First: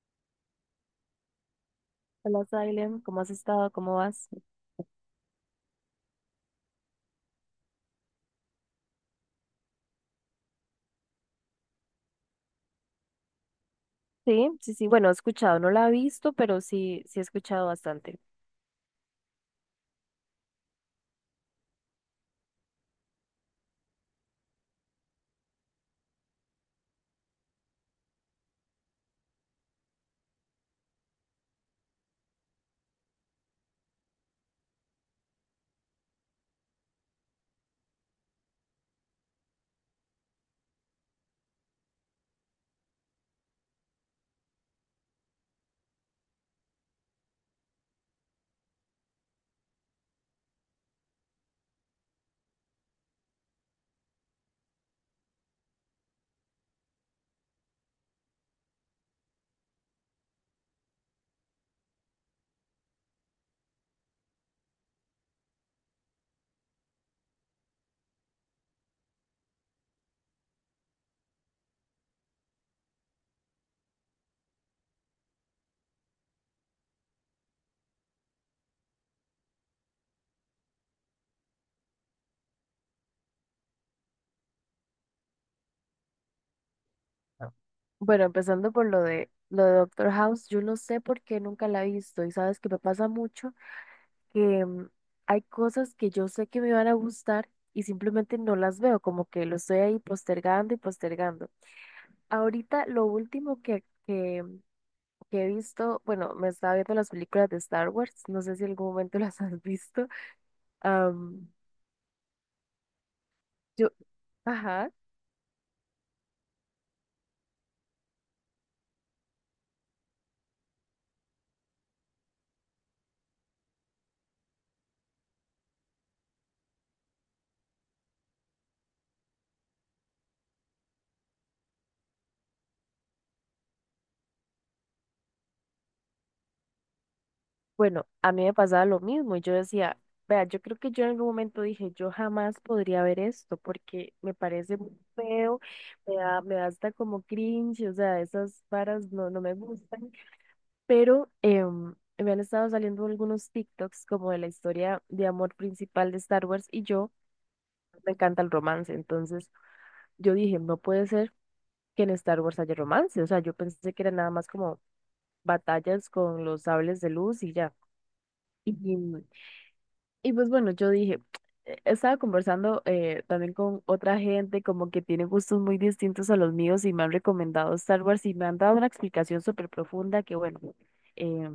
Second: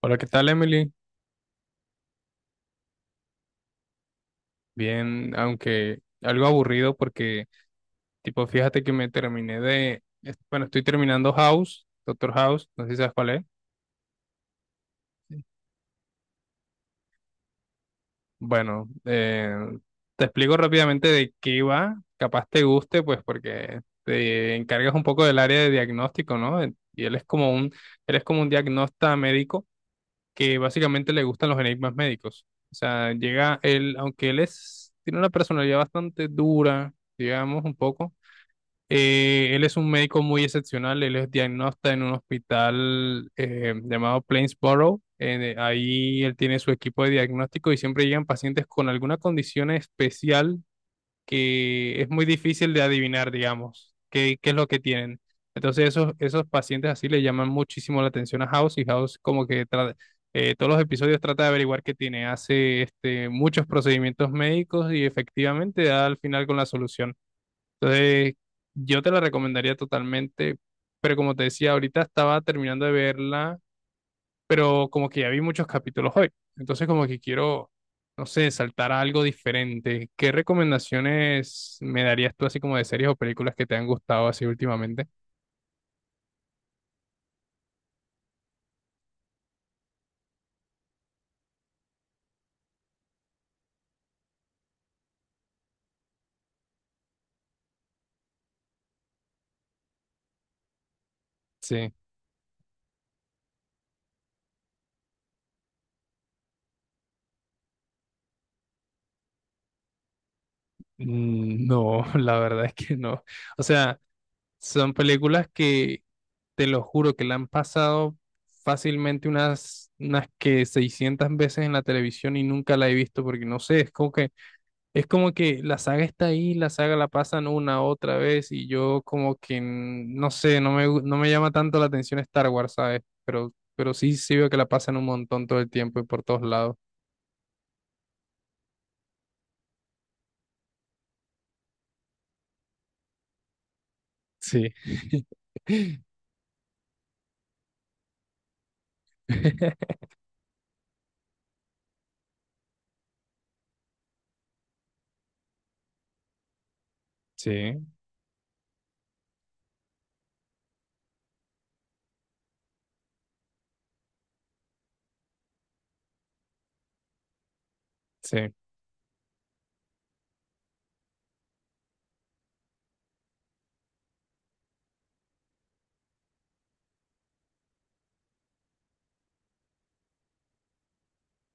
Hola, ¿qué tal, Emily? Hola, Salem, ¿cómo has estado? ¿Cómo vas? Bien, aunque algo aburrido porque, tipo, fíjate que me terminé de, es- bueno, estoy terminando House, Doctor House, no sé si sabes cuál es. Sí, sí, sí, bueno, he escuchado, no la he visto, pero sí, sí he escuchado bastante. Bueno, te explico rápidamente de qué va, capaz te guste, pues porque te encargas un poco del área de diagnóstico, ¿no? Y él es como un diagnasta médico que básicamente le gustan los enigmas médicos. O sea, llega él, aunque él es, tiene una personalidad bastante dura, digamos, un poco. Él es un médico muy excepcional, él es diagnóstico en un hospital llamado Plainsboro. Ahí él tiene su equipo de diagnóstico y siempre llegan pacientes con alguna condición especial que es muy difícil de adivinar, digamos, qué es lo que tienen. Entonces esos pacientes así le llaman muchísimo la atención a House, y House como que todos los episodios trata de averiguar qué tiene, hace este, muchos procedimientos médicos y efectivamente da al final con la solución. Entonces, yo te la recomendaría totalmente, pero como te decía, ahorita estaba terminando de verla, pero como que ya vi muchos capítulos hoy. Entonces, como que quiero, no sé, saltar a algo diferente. ¿Qué recomendaciones me darías tú así como de series o películas que te han gustado así últimamente? Ah. Bueno, empezando por lo de Doctor House, yo no sé por qué nunca la he visto y sabes que me pasa mucho que hay cosas que yo sé que me van a gustar y simplemente no las veo, como que lo estoy ahí postergando y postergando. Sí. Ahorita lo último que he visto, bueno, me estaba viendo las películas de Star Wars, no sé si en algún momento las has visto. am, Mm, no, la verdad es que no. O yo, sea, ajá, son películas que te lo juro que la han pasado fácilmente unas que 600 veces en la televisión y nunca la he visto porque no sé, es como que la saga está ahí, la saga la pasan una otra vez y yo como que no sé, no me llama tanto la atención Star Wars, ¿sabes? Pero sí, sí veo que la pasan un montón todo el tiempo y por todos lados. bueno, a mí me pasaba lo mismo y yo decía, vea, yo creo que yo en algún momento dije, yo jamás podría ver esto porque me Sí. parece muy feo, me da hasta como cringe. O sea, esas varas no, no me gustan, pero me han estado saliendo algunos TikToks como de la historia de amor principal de Star Wars, y yo, Sí, me encanta el romance. Entonces yo dije, no puede ser que en Star Wars haya romance. O sea, yo pensé que era nada más como batallas con los sables de luz y ya. sí, Y, y pues bueno, yo dije, estaba conversando también con otra gente como que tiene gustos muy distintos a los míos, y me han recomendado Star Wars, y me han dado una explicación súper profunda que bueno, eh,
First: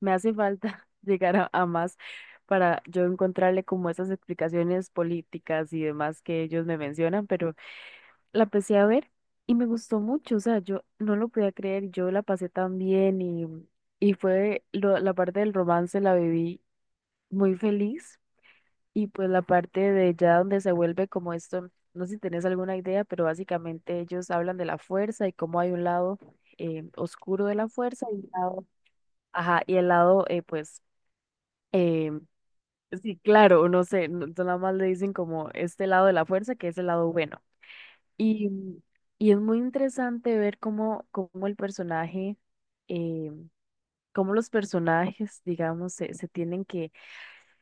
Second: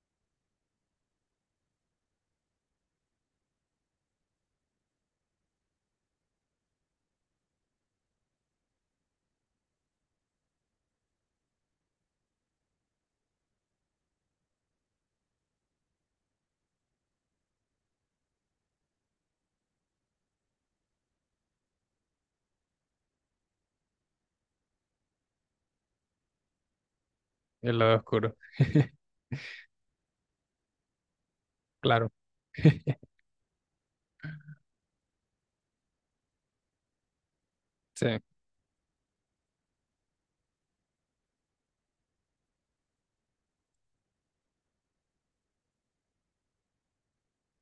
me hace falta llegar a más para yo encontrarle como esas explicaciones políticas y demás que ellos me mencionan, pero la empecé a ver y me gustó mucho. O sea, yo no lo podía creer, yo la pasé tan bien, y fue la parte del romance, la viví muy feliz. Y pues la parte de ya donde se vuelve como esto, no sé si tenés alguna idea, pero básicamente ellos hablan de la fuerza y cómo hay un lado oscuro de la el lado fuerza y un oscuro, lado, ajá, y el lado, pues... Eh, claro. Sí, claro, no sé, nada más le dicen como este lado de la fuerza, que es el lado bueno. Sí, Y, y es muy interesante ver eh, cómo los personajes, digamos, se tienen que,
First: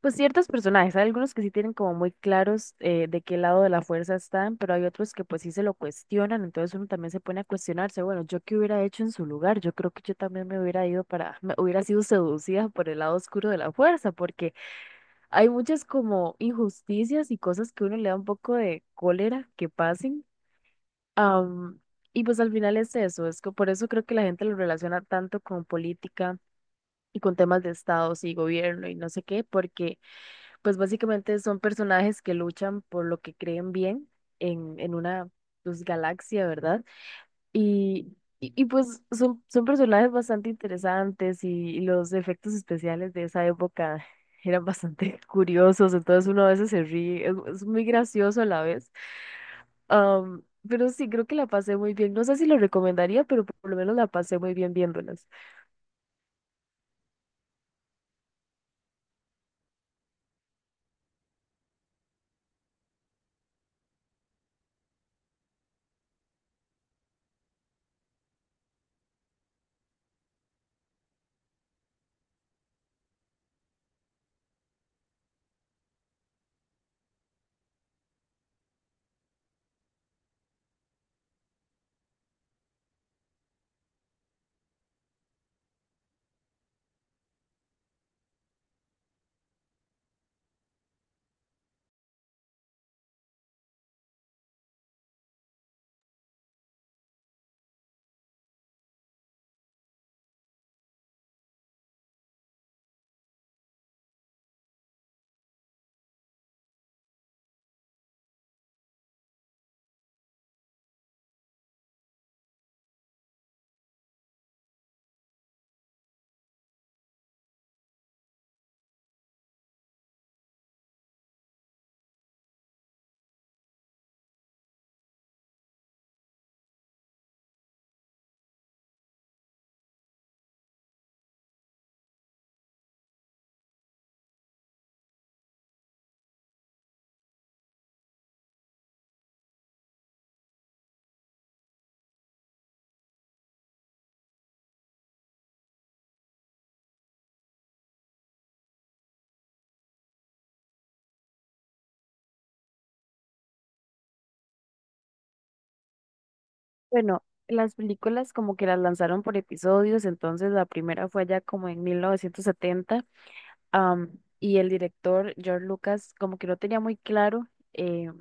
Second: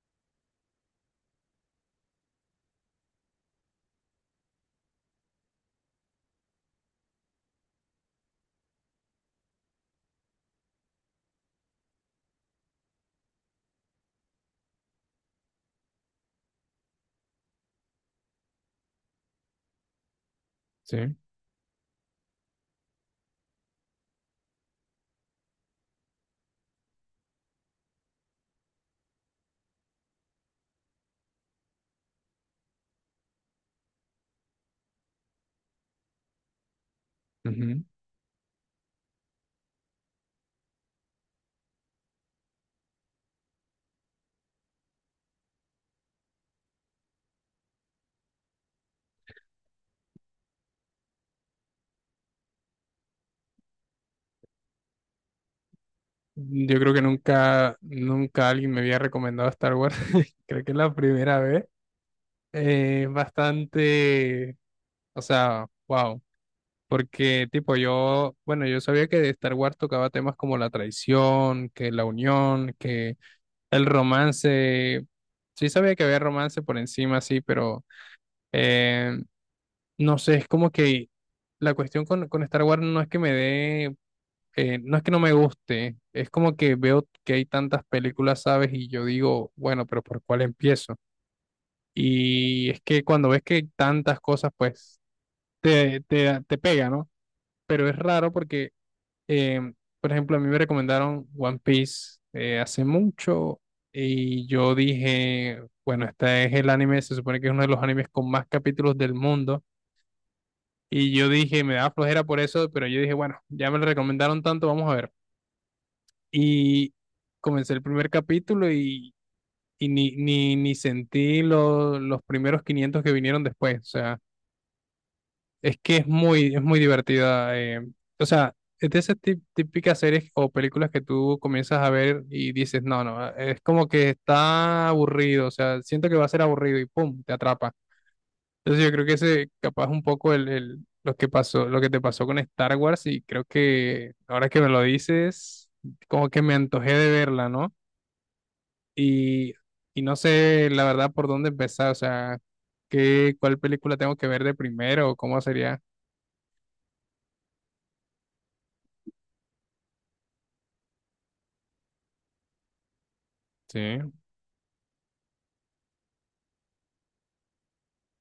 pues ciertos personajes, hay algunos que sí tienen como muy claros, de qué lado de la fuerza están, pero hay otros que pues sí se lo cuestionan. Entonces uno también se pone a cuestionarse, bueno, ¿yo qué hubiera hecho en su lugar? Yo creo que yo también me hubiera ido para, me hubiera sido seducida por el lado oscuro de la fuerza, porque hay muchas como injusticias y cosas que uno le da un poco de cólera que pasen. sí. Am, y pues al final es eso, es que por eso creo que la gente lo relaciona tanto con política y con temas de estados y gobierno y no sé qué, porque pues básicamente son personajes que luchan por lo que creen bien en una, pues, galaxia, ¿verdad? Ujú. Y pues son personajes bastante interesantes, y los efectos especiales de esa época eran bastante curiosos, entonces uno a veces se ríe, es muy gracioso a la vez. Am, pero sí, creo que la pasé muy bien. No sé si lo recomendaría, pero por lo menos la pasé muy bien viéndolas. Yo creo que nunca, nunca alguien me había recomendado Star Wars. Creo que es la primera vez. Es bastante, o sea, wow. Porque, tipo, yo, bueno, yo sabía que de Star Wars tocaba temas como la traición, que la unión, que el romance. Sí sabía que había romance por encima, sí, pero eh, no sé, es como que la cuestión con Star Wars no es que me dé, no es que no me guste, es como que veo que hay tantas películas, ¿sabes? Y yo digo, bueno, pero ¿por cuál empiezo? Y es que cuando ves que hay tantas cosas, pues te pega, ¿no? Pero es raro porque, em, por ejemplo, a mí me recomendaron One Piece hace mucho, y yo dije, bueno, este es el anime, se supone que es uno de los animes con más capítulos del mundo. Y yo dije, me da flojera por eso, pero yo dije, bueno, ya me lo recomendaron tanto, vamos a ver. Y comencé el primer capítulo, y ni sentí los primeros 500 que vinieron después. O sea, es muy divertida. O sea, es de esas típicas series o películas que tú comienzas a ver y dices, no, no, es como que está aburrido. O sea, siento que va a ser aburrido y pum, te atrapa. Entonces yo creo que ese capaz un poco lo que pasó, lo que te pasó con Star Wars, y creo que ahora que me lo dices, como que me antojé de verla, ¿no? Y, y no sé la verdad por dónde empezar, o sea, cuál película tengo que ver de primero o cómo sería. Bueno, las películas como que las lanzaron por episodios, entonces la primera fue allá como en 1970. Sí, Y el director George Lucas como que no tenía muy claro, eh,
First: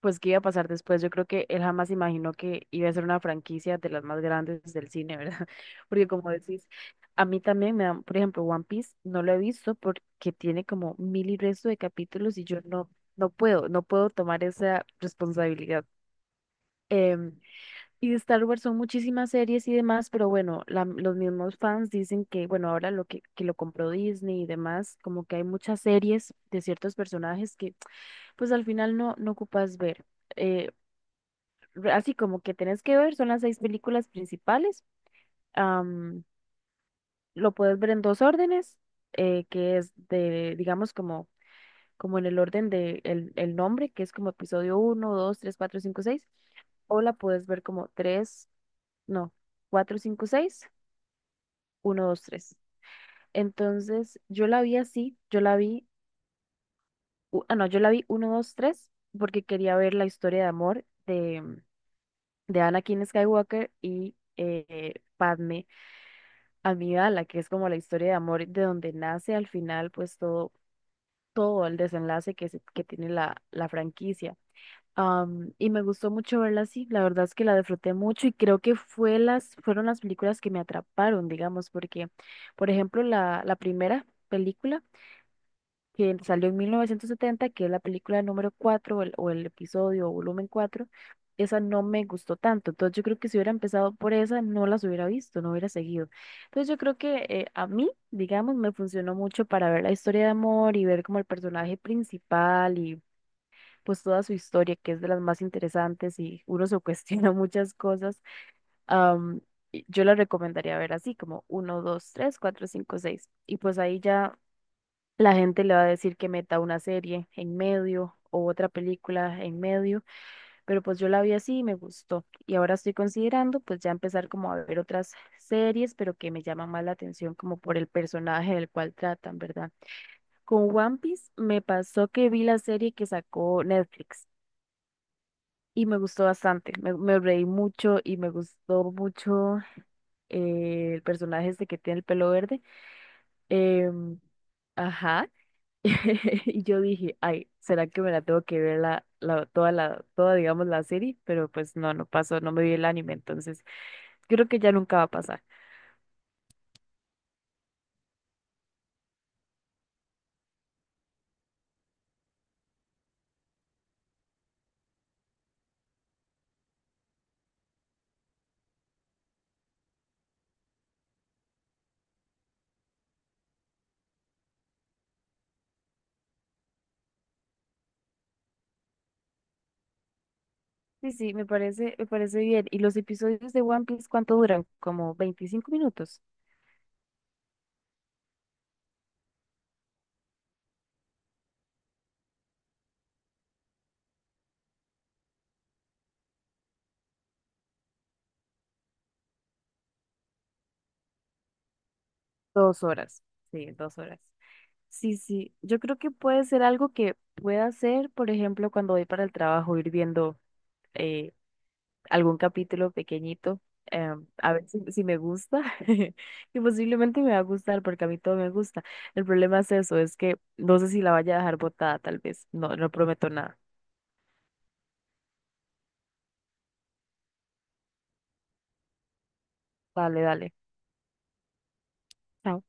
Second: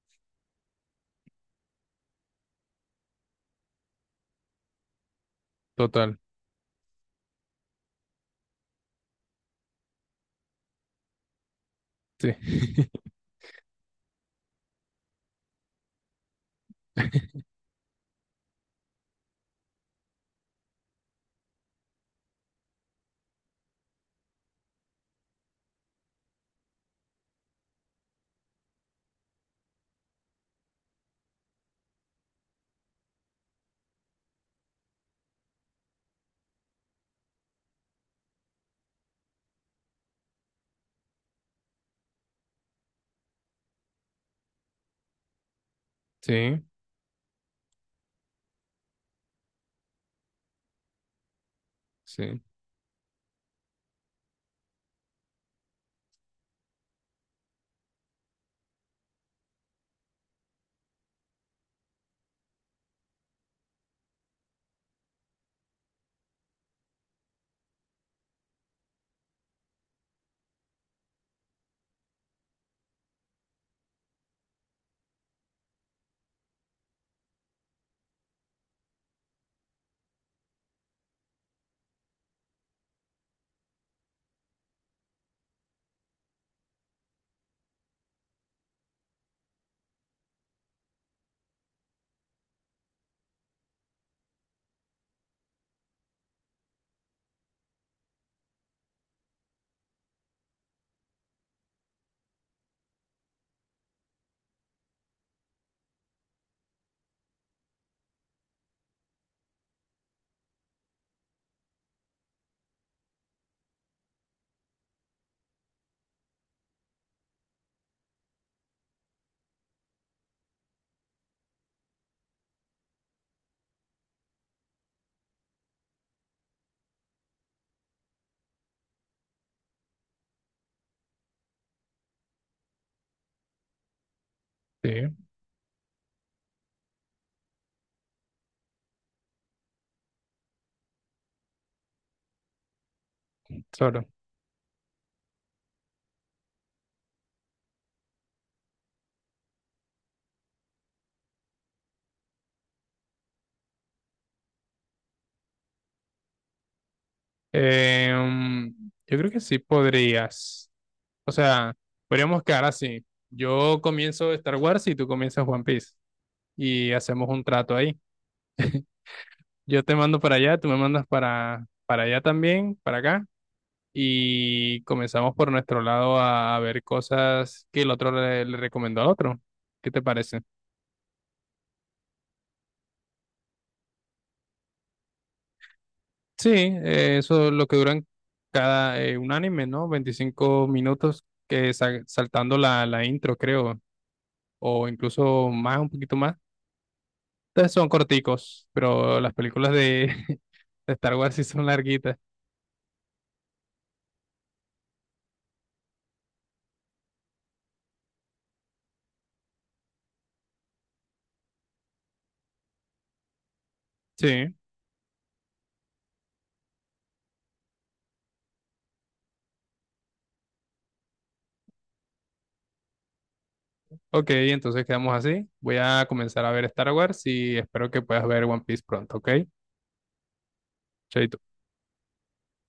pues qué iba a pasar después. Yo creo que él jamás imaginó que iba a ser una franquicia de las más grandes del cine, ¿verdad? Porque total. como decís, a mí también me dan, por ejemplo, One Piece no lo he visto porque tiene como mil y resto de Sí, capítulos, y yo no, no puedo, no puedo tomar esa responsabilidad. Em, y de Star Wars son muchísimas series y demás, pero bueno, los mismos fans dicen que, bueno, ahora lo que lo compró Disney y demás, como que hay muchas series de ciertos personajes que pues al final no, no ocupas ver. Eh, así como que tenés que ver, son las seis películas principales. am, lo puedes ver en dos órdenes, que es de, digamos, como en el orden de el nombre, que es como episodio uno 2 3 4 5 seis. sí, O la puedes ver como tres, no, cuatro cinco seis, uno dos sí, tres. Entonces, yo la vi así, yo la vi, no, yo la vi uno 2 tres, porque quería ver la historia de amor de, Anakin Skywalker y, Padme Amidala, que es como la historia de amor de donde nace al final, pues todo, todo el desenlace que tiene la, la franquicia. Y me gustó mucho verla así, la verdad es que la disfruté mucho, y creo que fue las, fueron las películas que me atraparon, digamos, porque, por ejemplo, la primera película que salió en 1970, que es la película número cuatro, o el episodio o volumen cuatro, esa no me gustó tanto. Entonces yo creo que si hubiera empezado por esa, no las hubiera visto, no hubiera seguido. Entonces yo creo que, a mí, digamos, me funcionó mucho para ver la historia de amor y ver como el personaje principal y pues toda su historia, que es de las más interesantes, y uno se cuestiona muchas cosas. am, y yo la recomendaría ver así, como uno 2 3 4 5 seis. Y pues ahí ya la gente le va a decir que meta una serie en medio o otra película en medio, pero pues yo la vi así y me gustó. Y ahora estoy considerando pues ya empezar como a ver otras series, pero que me llaman más la atención como por el personaje del cual tratan, ¿verdad? Con One Piece me pasó que vi la serie que sacó Netflix sí, y me gustó bastante. Me reí mucho y me gustó mucho, el personaje este que tiene el pelo verde. solo. Em, ajá. Y yo dije, ay, ¿será que me la tengo que ver toda la, toda, digamos, la serie? Pero pues no, no pasó, no me vi el anime, entonces creo que ya nunca va a pasar. Em, yo creo que sí podrías. O sea, podríamos quedar así. Yo comienzo Star Wars y tú comienzas One Piece. Y hacemos un trato ahí. Yo te mando para allá, tú me mandas para allá también, para acá. Y comenzamos por nuestro lado a ver cosas que el otro le recomendó al otro. ¿Qué te parece? Sí, sí, me parece bien. ¿Y los episodios de One Piece cuánto duran? ¿Como 25 minutos? Sí, eso es lo que duran cada un anime, ¿no? 25 minutos que saltando la intro, creo, o incluso más, un poquito más. Entonces son corticos, pero las películas de, de Star Wars sí son larguitas. 2 horas. Sí, 2 horas. Sí, sí, yo creo que puede ser algo que pueda hacer, por ejemplo, cuando voy para el trabajo, ir viendo, eh, algún capítulo pequeñito, eh, a Sí, ver si me gusta, y posiblemente me va a gustar porque a mí todo me gusta. El problema es eso, es que no sé si la vaya a dejar botada, tal vez. No, no prometo nada. ok, entonces quedamos así. Voy a comenzar a ver Star Wars y espero que puedas ver One Piece pronto, ¿ok? Dale, dale. Chaito. Chao.